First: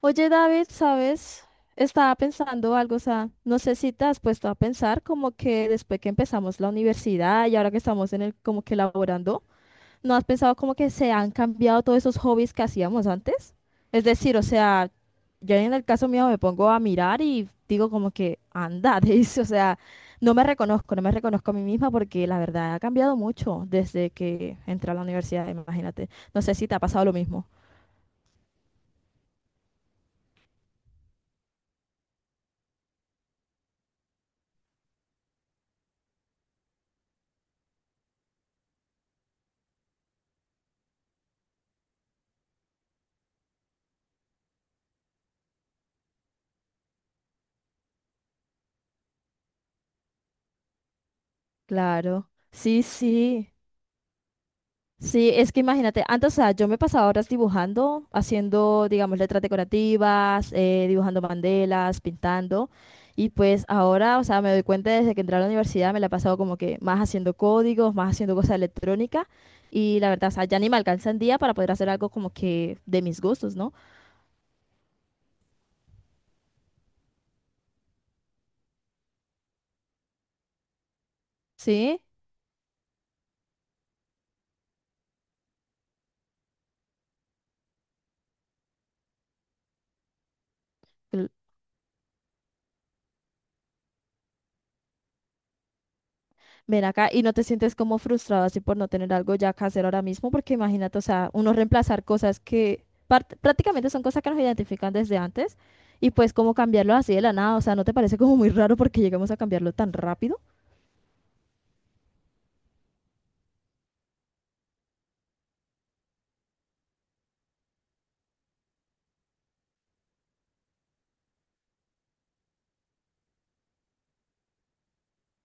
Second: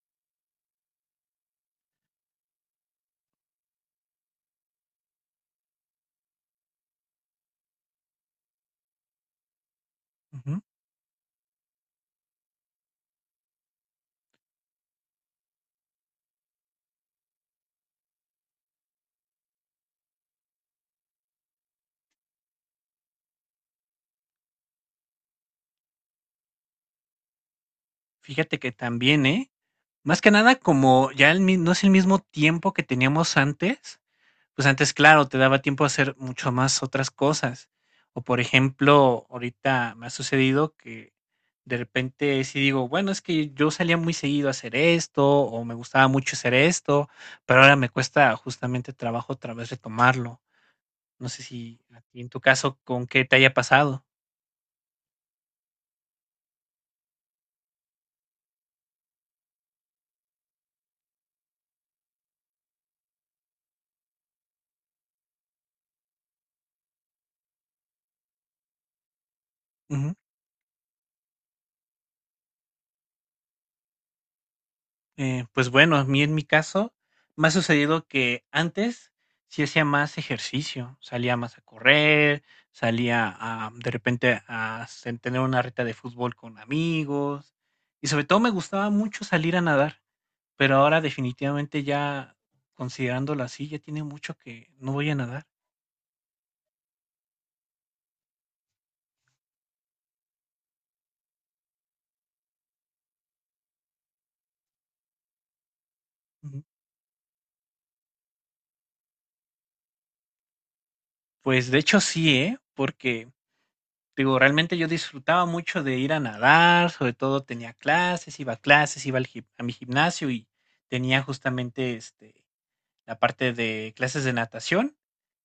Oye, David, ¿sabes? Estaba pensando algo, o sea, no sé si te has puesto a pensar como que después que empezamos la universidad y ahora que estamos en el como que laborando, ¿no has pensado Ujú. como que se han cambiado todos esos hobbies que hacíamos antes? Es decir, o sea, yo en el caso mío me pongo a mirar y digo como que anda, dice, o sea, no me reconozco, no me reconozco a mí misma porque la verdad ha cambiado mucho desde que entré a la universidad, imagínate. No sé si te ha pasado lo mismo. Fíjate que también, ¿eh? Más que nada, como ya el mi no es el mismo tiempo que teníamos antes, pues antes, claro, te daba tiempo a hacer mucho más otras cosas. O, por ejemplo, ahorita me ha sucedido que de repente sí digo, bueno, es que yo salía muy seguido a hacer esto, o me gustaba mucho hacer esto, pero ahora me cuesta justamente trabajo otra vez retomarlo. No sé si a ti Claro, en tu caso sí, con qué te sí. haya pasado. Sí, es que imagínate, antes, o sea, yo me pasaba horas dibujando, haciendo, digamos, letras decorativas, dibujando bandelas, pintando, y pues ahora, o sea, me doy cuenta desde que entré a la universidad, me la he pasado como que más haciendo códigos, más haciendo cosas electrónicas, y la verdad, o sea, ya ni me alcanza el día para poder hacer algo como que de mis gustos, ¿no? Pues bueno, a mí en mi caso me ha sucedido que antes sí hacía más ejercicio, salía más a Sí, correr, salía a, de repente a tener una reta de fútbol con amigos y sobre todo me gustaba mucho salir a nadar, pero ahora definitivamente ya considerándolo así, ya tiene mucho que no voy a nadar. ven acá y no te sientes como frustrado así por no tener algo ya que hacer ahora mismo, porque imagínate, o sea, uno reemplazar cosas que prácticamente son cosas que nos identifican desde antes y pues como Ujú. cambiarlo así de la nada, o sea, ¿no te parece como muy raro porque llegamos a cambiarlo tan rápido? Pues de hecho sí, ¿eh? Porque digo, realmente yo disfrutaba mucho de ir a nadar, sobre todo tenía clases, iba a clases, iba al a mi gimnasio y tenía justamente este, la parte de clases de natación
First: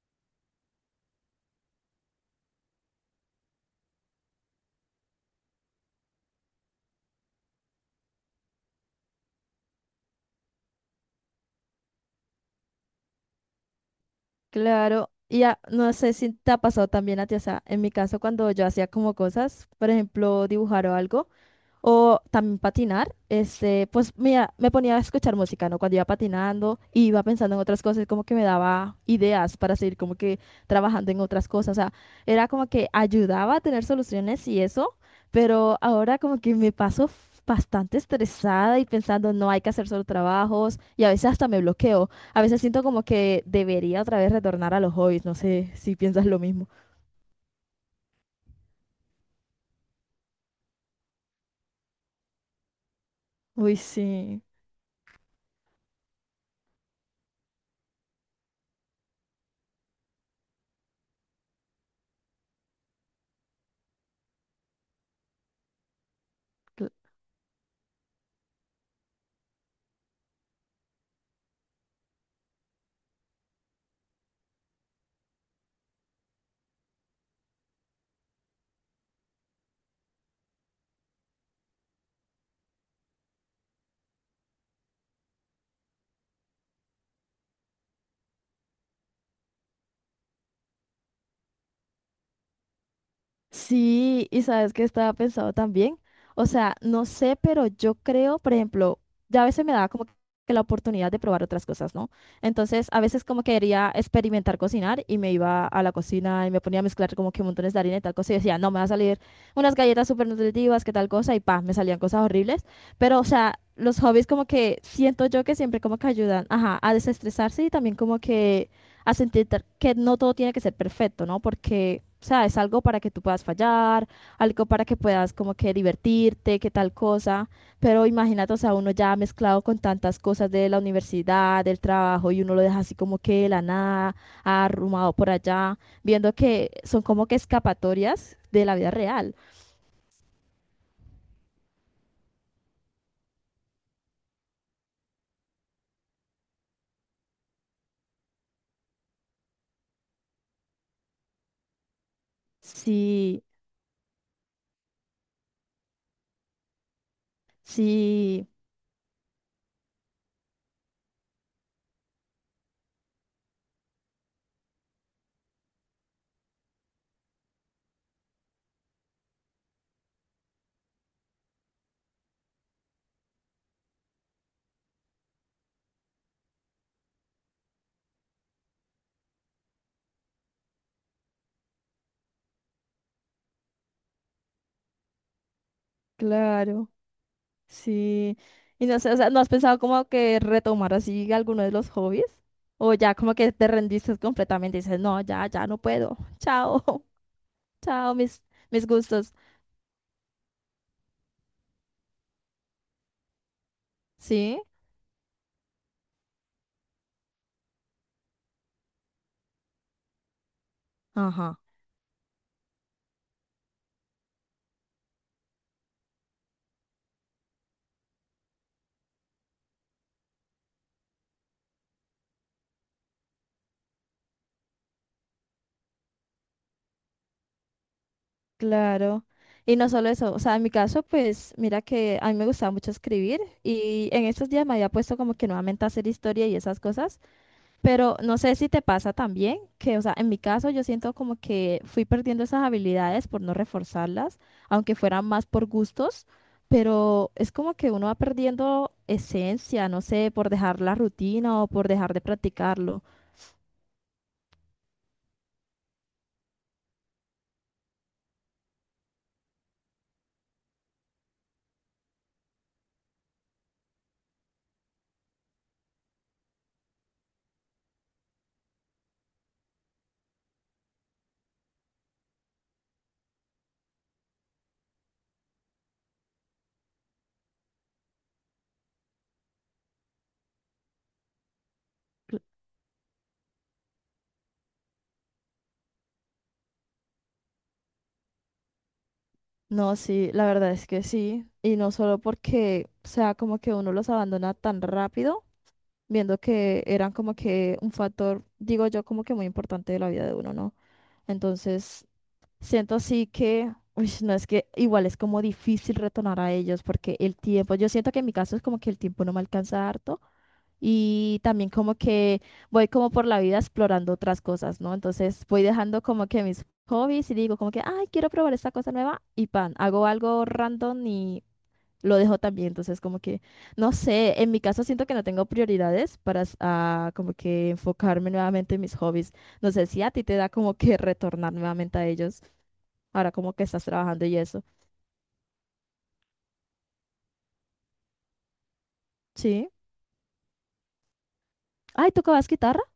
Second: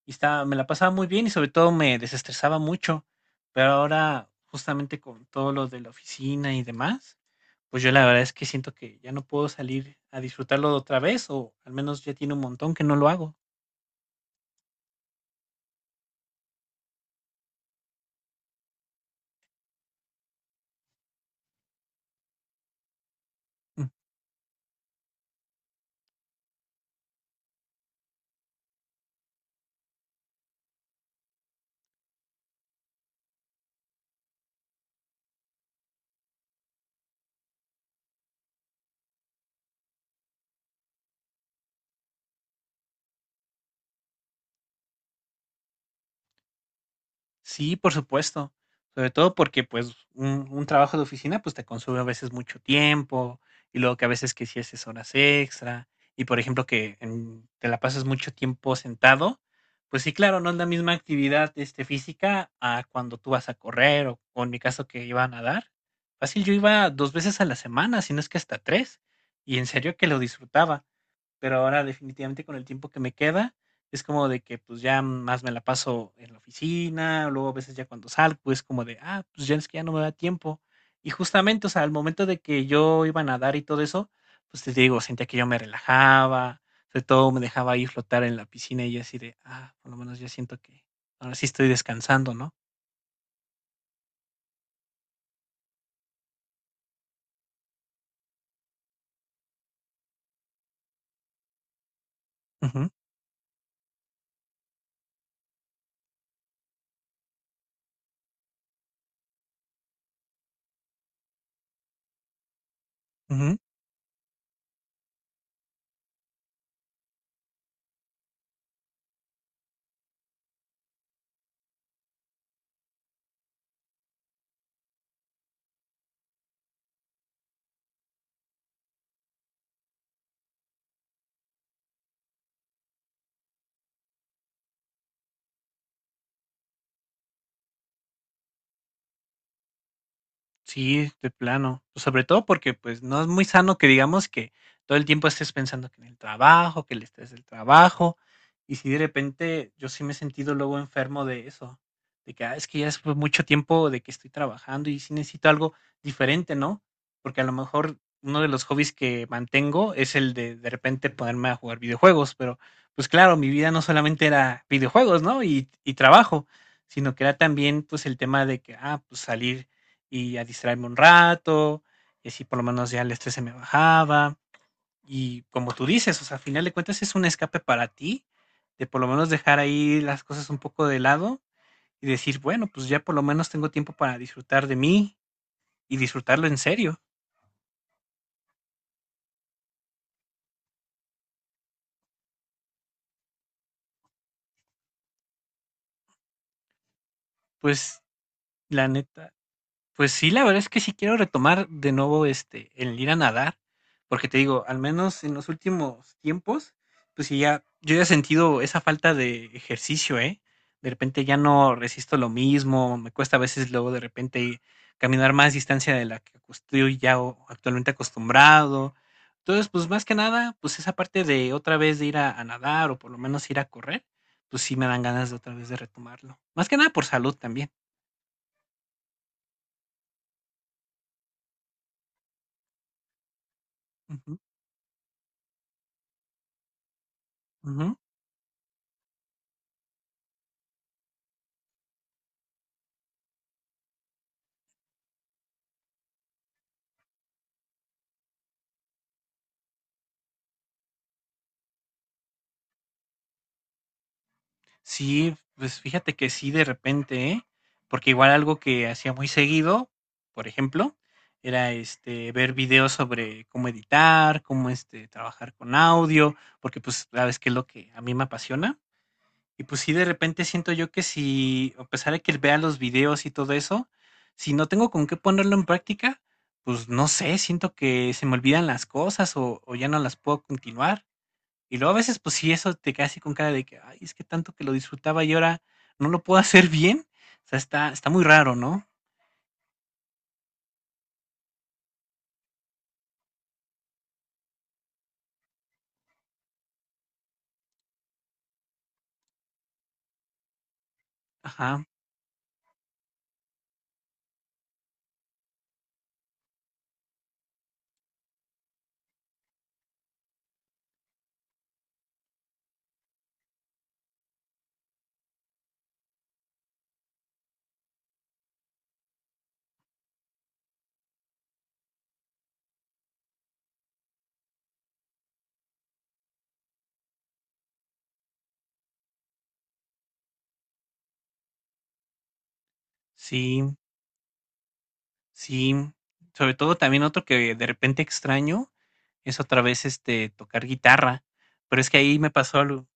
y estaba, me la pasaba muy bien y sobre todo me desestresaba mucho. Pero ahora, justamente con todo lo de la oficina y demás, pues yo la verdad es que siento que ya no puedo salir a disfrutarlo otra vez o al menos ya tiene un montón que no lo hago. Claro, y ya, no sé si te ha pasado también a ti, o sea, en mi caso cuando yo hacía como cosas, por ejemplo, dibujar o algo. O también patinar, este, pues mira, me ponía a escuchar música, ¿no? Cuando iba patinando, y iba pensando en otras cosas, como que me daba ideas para seguir como que trabajando en otras cosas, o sea, era como que ayudaba a tener soluciones y eso, pero ahora como que me paso bastante estresada y pensando, no hay que hacer solo trabajos y a veces hasta me bloqueo, a veces siento como que debería otra vez retornar a los hobbies, no sé si piensas lo mismo. Sí, por supuesto. Sobre todo porque, pues, un trabajo de oficina, pues, te consume a veces mucho tiempo Uy, y luego que a veces sí. que si haces horas extra y, por ejemplo, que te la pasas mucho tiempo sentado, pues sí, claro, no es la misma actividad, este, física a cuando tú vas a correr o en mi caso que iba a nadar. Fácil, yo iba dos veces a la semana, si no es que hasta tres, y en serio que lo disfrutaba. Pero ahora definitivamente con el tiempo que me queda, es como de que, pues, ya más me la paso en la oficina, luego a veces ya cuando salgo es como de, ah, pues, ya es que ya no me da tiempo. Y justamente, o sea, al momento de que yo iba a nadar y todo eso, pues, te digo, sentía que yo me relajaba, sobre todo me dejaba ahí flotar en la piscina y yo así de, ah, por lo menos ya siento que ahora sí estoy descansando, ¿no? Sí, y sabes que estaba pensado también. O sea, no sé, pero yo creo, por ejemplo, ya a veces me daba como que la oportunidad de probar otras cosas, ¿no? Entonces, Ujú, a veces como quería experimentar cocinar y me iba a la cocina y me ponía a mezclar como que montones de harina y tal cosa y decía, no, me va a salir unas galletas súper nutritivas, que tal cosa, y pa, me salían cosas horribles. Pero, o ujú. sea, los hobbies como que siento yo que siempre como que ayudan, ajá, a desestresarse y también como que a sentir que no todo tiene que ser perfecto, ¿no? Porque, o sea, es algo para que tú puedas fallar, algo para que puedas como que divertirte, que tal cosa, pero imagínate, o sea, uno ya mezclado con tantas cosas de la universidad, del trabajo, y uno lo deja así como que de la nada, arrumado por allá, viendo que son como que escapatorias de la vida real. Sí, de plano. Pues sobre todo porque pues no es muy sano que digamos que todo el tiempo estés pensando que en el trabajo, que el estrés del trabajo, y si de repente yo sí me he sentido luego enfermo de eso, de que "Ah, es que ya es Sí, mucho tiempo de que estoy trabajando y sí necesito algo diferente, ¿no? Porque a lo mejor uno de sí, los hobbies que mantengo es el de repente ponerme a jugar videojuegos, pero pues claro, mi vida no solamente era videojuegos, ¿no? Y trabajo, sino que era también pues el tema de que, ah, pues salir y a distraerme un rato, y así por lo menos ya el estrés se me bajaba. Y como tú dices, o sea, al final de cuentas es un escape para ti, de por lo menos dejar ahí las cosas un poco de lado y decir, bueno, pues ya por lo menos tengo tiempo para disfrutar de mí y disfrutarlo en claro. serio. Sí, y no sé, o sea, ¿no has pensado como que retomar así alguno de los hobbies? O ya como que te rendiste completamente y dices, no, ya, ya no puedo. Chao, Pues chao, mis, mis la neta, gustos. pues sí, la verdad es que sí quiero retomar de nuevo, este, el ir a nadar, porque te Sí, digo, al menos en los últimos tiempos, pues sí ya yo ya he sentido esa falta de ejercicio, ¿eh? De repente ya ajá, no resisto lo mismo, me cuesta a veces luego de repente caminar más distancia de la que estoy ya actualmente acostumbrado. Entonces, pues más que nada, pues esa parte de otra vez de ir a nadar o por lo menos ir a correr, pues sí me dan ganas de otra vez de retomarlo. Más que nada por salud también. claro. Y no solo eso, o sea, en mi caso, pues mira que a mí me gustaba mucho escribir y en Ujú, estos días me había puesto como que nuevamente a hacer historia y esas cosas. ujú. Pero no sé si te pasa también, que, o sea, en mi caso yo siento como que fui perdiendo esas habilidades por no reforzarlas, aunque fueran más por gustos, pero es como que uno va perdiendo esencia, no sé, por dejar la rutina o por dejar de practicarlo. Sí, pues fíjate que sí, de repente, ¿eh? Porque igual algo que hacía muy seguido, por ejemplo, era este ver videos sobre cómo editar, cómo este trabajar con audio, porque pues sabes que es lo que a mí me apasiona. Y pues sí, de repente siento yo que si, a pesar de que vea los videos y todo eso, si no tengo con qué ponerlo en práctica, pues no sé, siento que se me olvidan las cosas o ya no las puedo continuar. Y luego a veces, pues sí, eso te queda así con cara de que, ay, es que tanto que lo disfrutaba y ahora no lo puedo hacer bien. O sea, está muy raro, ¿no? No, sí, la verdad es que sí. Y no solo porque, o sea, como que uno los abandona tan rápido, viendo que eran como que un factor, digo yo, como que muy importante de la vida de uno, ¿no? Ajá, Entonces, siento así que, uy, no es que igual es como difícil retornar a ellos porque el tiempo, yo siento que en mi caso es como que el tiempo no me alcanza harto y también como que voy como por la vida explorando otras cosas, ¿no? Entonces voy dejando como que mis hobbies y digo como que, ay, quiero probar esta cosa nueva y pan, hago algo random y lo dejo también. Entonces como que, no sé, en mi caso siento que no tengo prioridades para ah, como que enfocarme nuevamente en mis hobbies. No sé si a ti te da como que retornar nuevamente a ellos. Ahora como que sí, estás trabajando y eso. sí. Sobre todo también otro que de repente extraño es otra Sí. vez este tocar guitarra. Pero es que Ay, ahí me ¿tocabas pasó guitarra? algo.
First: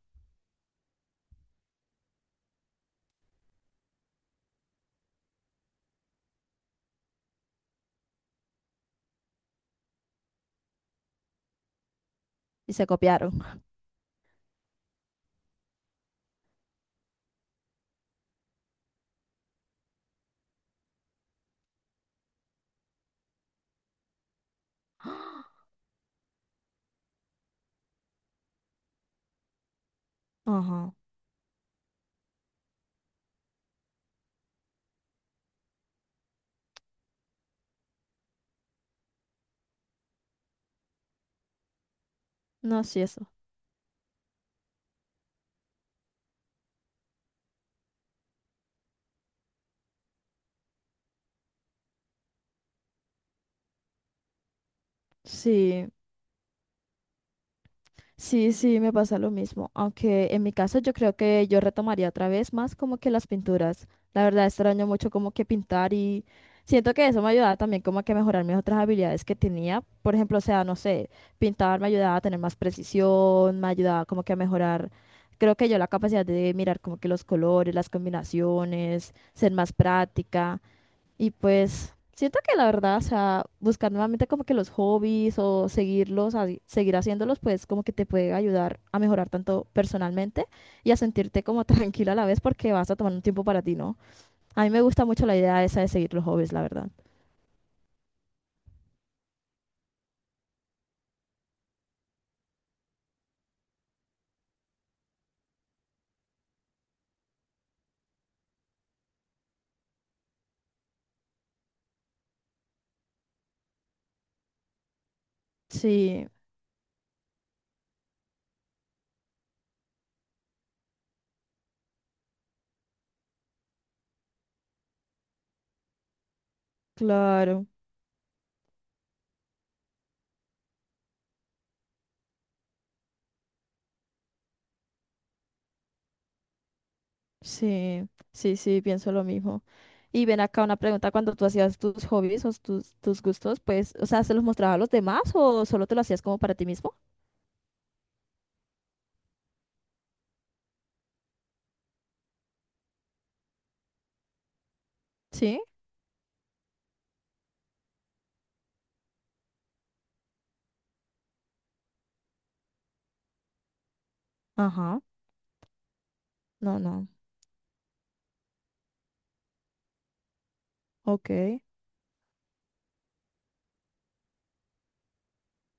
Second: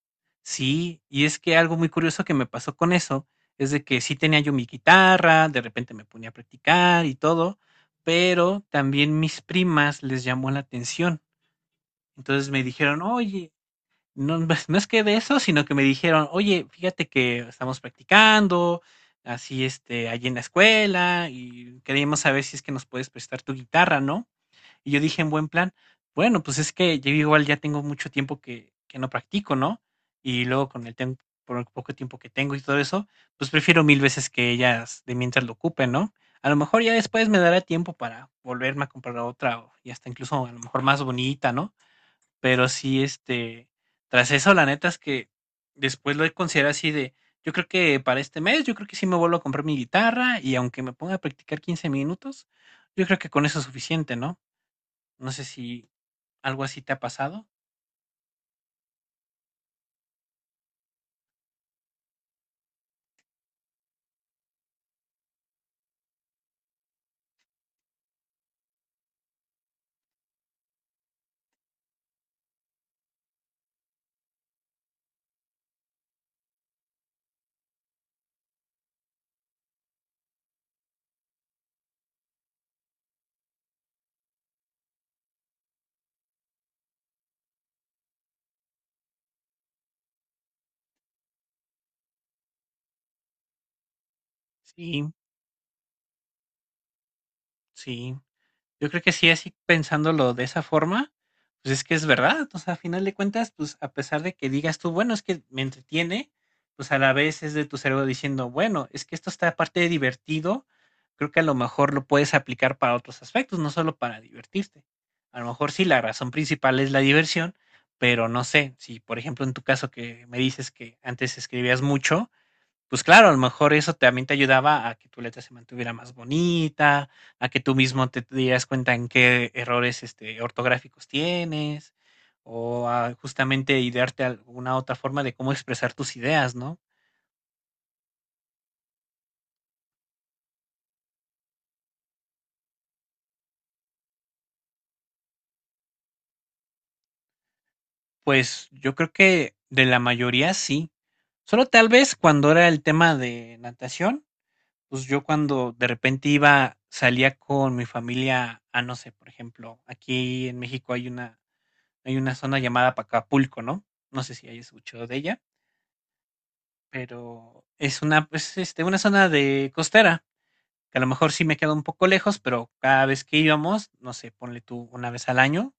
Sí, y es que algo muy curioso que me pasó con eso es de que sí tenía yo mi guitarra, de repente me ponía a practicar y todo, pero también mis primas les llamó la atención. Entonces me Y se dijeron, copiaron. oye, no, pues, no es que de eso, sino que me dijeron, oye, fíjate que estamos practicando, así, este, allí en la escuela, y queríamos saber si es que nos puedes prestar tu guitarra, ¿no? Y yo dije en buen plan, bueno, pues es que yo igual ya tengo mucho tiempo que no practico, ¿no? Y luego con Ajá. el tiempo, por el poco tiempo que tengo y todo eso, pues prefiero mil veces que ellas de mientras lo ocupen, ¿no? A lo mejor ya después me dará tiempo para volverme a comprar otra, y hasta incluso a lo mejor más bonita, ¿no? Pero No, sí, sí, eso. este, tras eso, la neta es que después lo he considerado así de, yo creo que para este mes, yo creo que sí me vuelvo a comprar mi guitarra y aunque me ponga a practicar 15 minutos, yo creo que con eso es suficiente, ¿no? No sé si Sí. algo así te ha pasado. Sí, me pasa lo mismo. Aunque en mi caso yo creo que yo retomaría otra vez más como que las pinturas. La verdad extraño mucho como que pintar y siento que eso me ayudaba también como a que mejorar mis otras habilidades que tenía. Por ejemplo, o sea, no sé, pintar me ayudaba a tener más precisión, me ayudaba como que a mejorar, creo que yo la capacidad de mirar como que los colores, las combinaciones, ser más práctica. Y pues siento que la verdad, o sea, buscar nuevamente como que los hobbies o seguirlos, seguir haciéndolos, pues como que te puede ayudar a mejorar tanto personalmente y a sentirte como tranquila a la vez porque vas a tomar un tiempo para ti, ¿no? A mí me gusta Sí, mucho la idea esa de seguir los hobbies, la verdad. sí. Yo creo que sí, así pensándolo de esa forma, pues es que es verdad, o sea, a final de cuentas, pues a pesar de que digas tú, bueno, es que me entretiene, pues a la vez es de tu cerebro diciendo, bueno, es que esto está aparte de divertido, creo que a lo mejor lo puedes aplicar para otros aspectos, no solo para divertirte. A lo mejor sí, la Sí, razón principal es la diversión, pero no sé, si por ejemplo en tu caso que me dices que antes escribías mucho, pues claro, a lo mejor eso también te ayudaba a que tu letra se mantuviera más bonita, a que claro, tú mismo te dieras cuenta en qué errores, este, ortográficos tienes, o a justamente idearte alguna otra forma de cómo expresar tus ideas, ¿no? sí, sí, pienso lo mismo. Y ven acá una pregunta, cuando tú hacías tus hobbies o tus, tus gustos, pues, o sea, ¿se los mostrabas a los demás o solo te lo hacías como para ti mismo? Pues yo creo que de la mayoría sí. Solo tal vez cuando era el tema de natación, pues yo Sí. cuando de repente iba, salía con mi familia a, no sé, por ejemplo, aquí en México hay una zona llamada Pacapulco, ¿no? No sé si hayas Ajá, escuchado de ella, no, pero es una, pues, este, una zona de costera, que a lo mejor sí me ok. queda un poco lejos, pero cada vez que íbamos, no sé, ponle tú una vez al año,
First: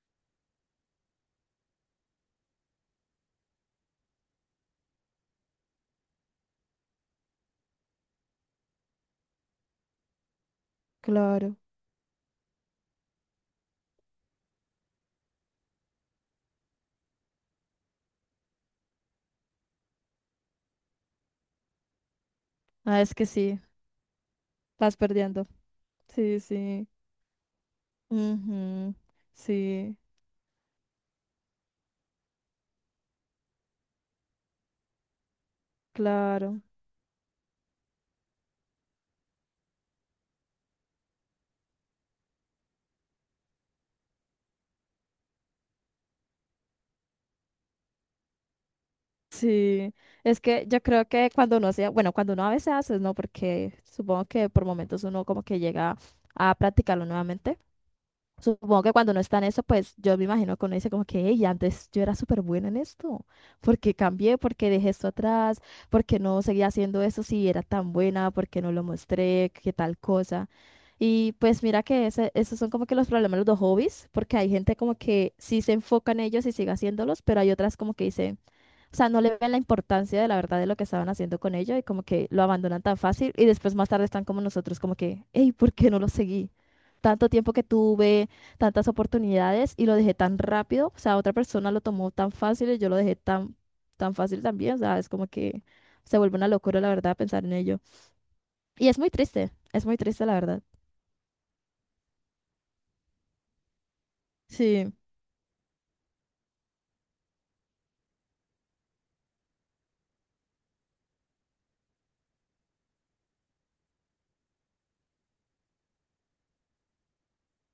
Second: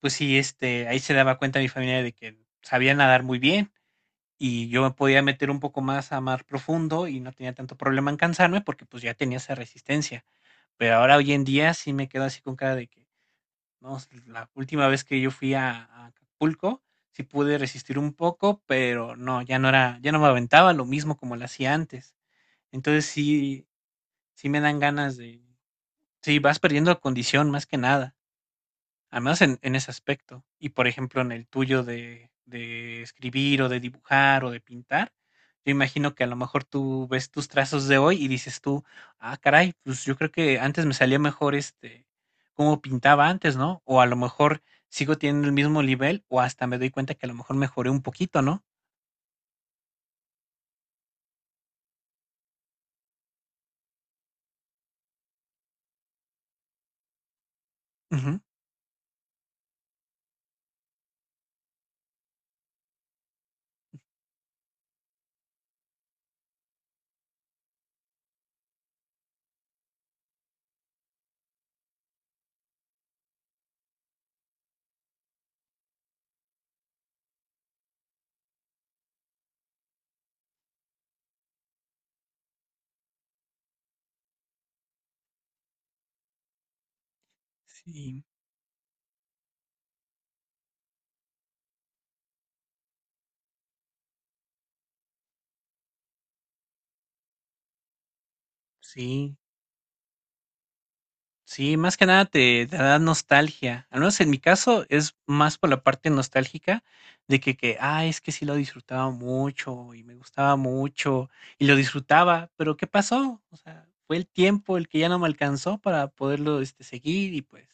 pues sí, este, ahí se daba cuenta mi familia de que sabía nadar muy bien y yo me podía meter un poco más a mar profundo y no tenía tanto problema en cansarme porque pues ya tenía esa resistencia. Pero ahora hoy en Claro. día sí me quedo así con cara de que no, la última vez que yo fui a Acapulco, sí pude resistir un poco, pero no, ya no era ya no me aventaba lo mismo como lo hacía antes. Ah, Entonces es que sí, sí sí me dan vas ganas de perdiendo. sí, Sí, vas sí. perdiendo condición más que nada. Ujú. Al menos en ese Sí, aspecto. Y, por ejemplo, en el tuyo de escribir, o de dibujar, o de pintar, yo imagino que a lo claro. mejor tú ves tus trazos de hoy y dices tú: "Ah, caray, pues yo creo que antes me salía mejor, este, cómo pintaba antes, ¿no?". O a lo mejor sigo teniendo el mismo nivel, o hasta me doy cuenta que a lo mejor mejoré un poquito, ¿no? Sí. Es que yo creo que cuando uno sea, bueno, cuando uno a veces hace, ¿no? Porque supongo que por momentos uno como que llega a practicarlo nuevamente. Ujú. Supongo que cuando uno está en eso, pues yo me imagino que uno dice como que, hey, antes yo era súper buena en esto, porque cambié, porque dejé esto atrás, porque no seguía haciendo eso si era tan buena, porque no lo mostré, qué tal cosa. Y pues mira que esos son como que los problemas de los hobbies, porque hay gente como que sí se enfoca en ellos y sigue haciéndolos, pero hay otras como que dicen... O sea, no le ven la importancia de la verdad de lo que estaban haciendo con ella y como que lo abandonan tan fácil y después más tarde están como nosotros, como que, hey, ¿por qué no lo seguí? Tanto tiempo que Sí, tuve, tantas oportunidades y lo dejé tan rápido, o sea, otra persona lo tomó tan fácil y yo lo dejé tan, tan fácil también, o sea, es como que se vuelve una locura, la verdad, pensar en ello. Y sí. Es muy triste, la verdad. Sí, más que nada te, te da nostalgia. Al menos en mi caso Sí, es más por la parte nostálgica de que, ah, es que sí lo disfrutaba mucho y me gustaba mucho y lo disfrutaba, pero ¿qué pasó? O sea, fue el tiempo el que ya no me alcanzó para poderlo este, seguir y pues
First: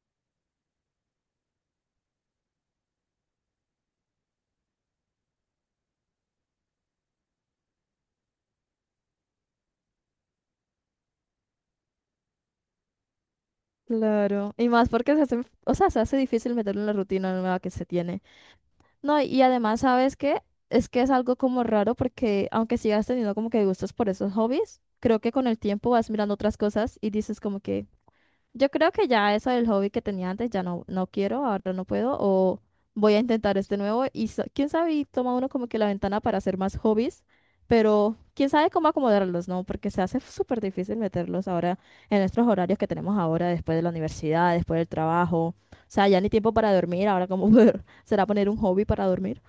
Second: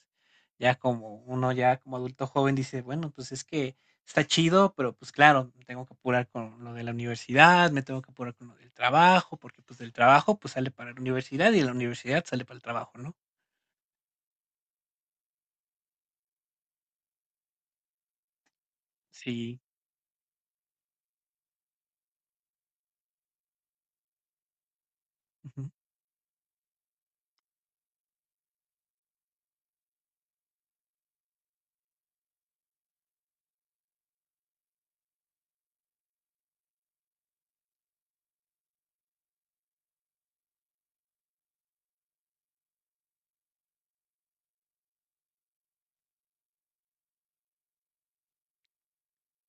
ya como uno ya como adulto joven dice, bueno, pues es que está chido, pero pues claro, me tengo que apurar con lo de la universidad, me tengo que apurar con lo del trabajo, porque pues del trabajo pues sale para la universidad y de la universidad sale para el trabajo, ¿no? claro. Y más porque se hace, o sea, se hace difícil meterlo en la rutina nueva que se tiene. No, y Sí, además, ¿sabes qué? Es que es algo como raro porque aunque sigas teniendo como que gustos por esos hobbies, creo que con el ujú, tiempo vas mirando otras cosas y dices como que yo creo que ya eso del hobby que tenía antes ya no, no quiero, ahora no puedo, o voy a intentar este nuevo y quién sabe, y toma uno como que la ventana para hacer más hobbies, pero quién sabe cómo acomodarlos, ¿no? Porque se hace súper difícil meterlos ahora en nuestros horarios que tenemos ahora, después de la universidad, después del trabajo, o sea, ya ni tiempo para dormir, ahora cómo será poner un hobby para dormir,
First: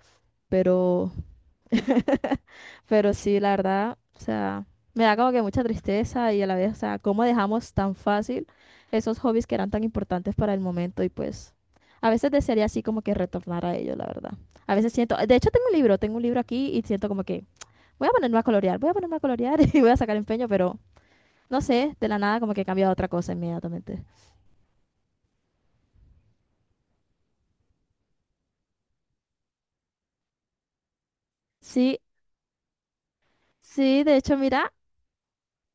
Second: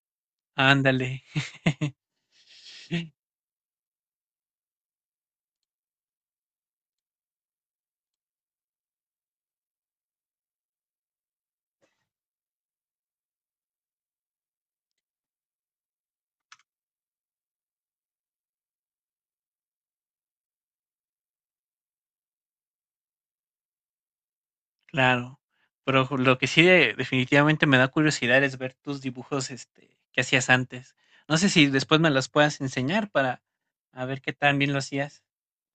pero... ándale. Pero sí, la verdad, o sea, me da como que mucha tristeza y a la vez, o sea, cómo dejamos tan fácil esos hobbies que eran tan importantes para el momento y pues a veces desearía así como que retornar a ellos, la verdad. A veces siento, de hecho tengo un libro aquí y siento como que voy a ponerme a colorear, voy a ponerme a colorear y voy a sacar empeño, pero no sé, de la nada como que cambia a otra cosa inmediatamente. Claro, pero ju lo que sí de definitivamente me da curiosidad es ver tus dibujos, este, que hacías antes. No sé si después Sí, me los puedas enseñar para sí, a de ver qué hecho, tan bien mira, lo hacías.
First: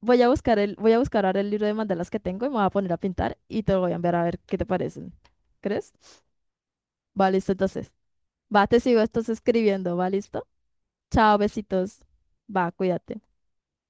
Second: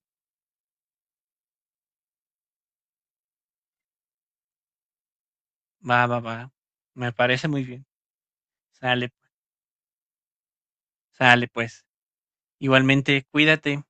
voy a buscar el, voy a buscar ahora el libro de mandalas que tengo y me voy a poner a pintar y te lo voy a enviar a ver qué te parecen. ¿Crees? Va, va, va. Me Va, parece listo, muy bien. entonces. Va, te sigo, Sale, estás escribiendo, va, listo. Chao, sale, pues. besitos. Va, cuídate. Igualmente, cuídate.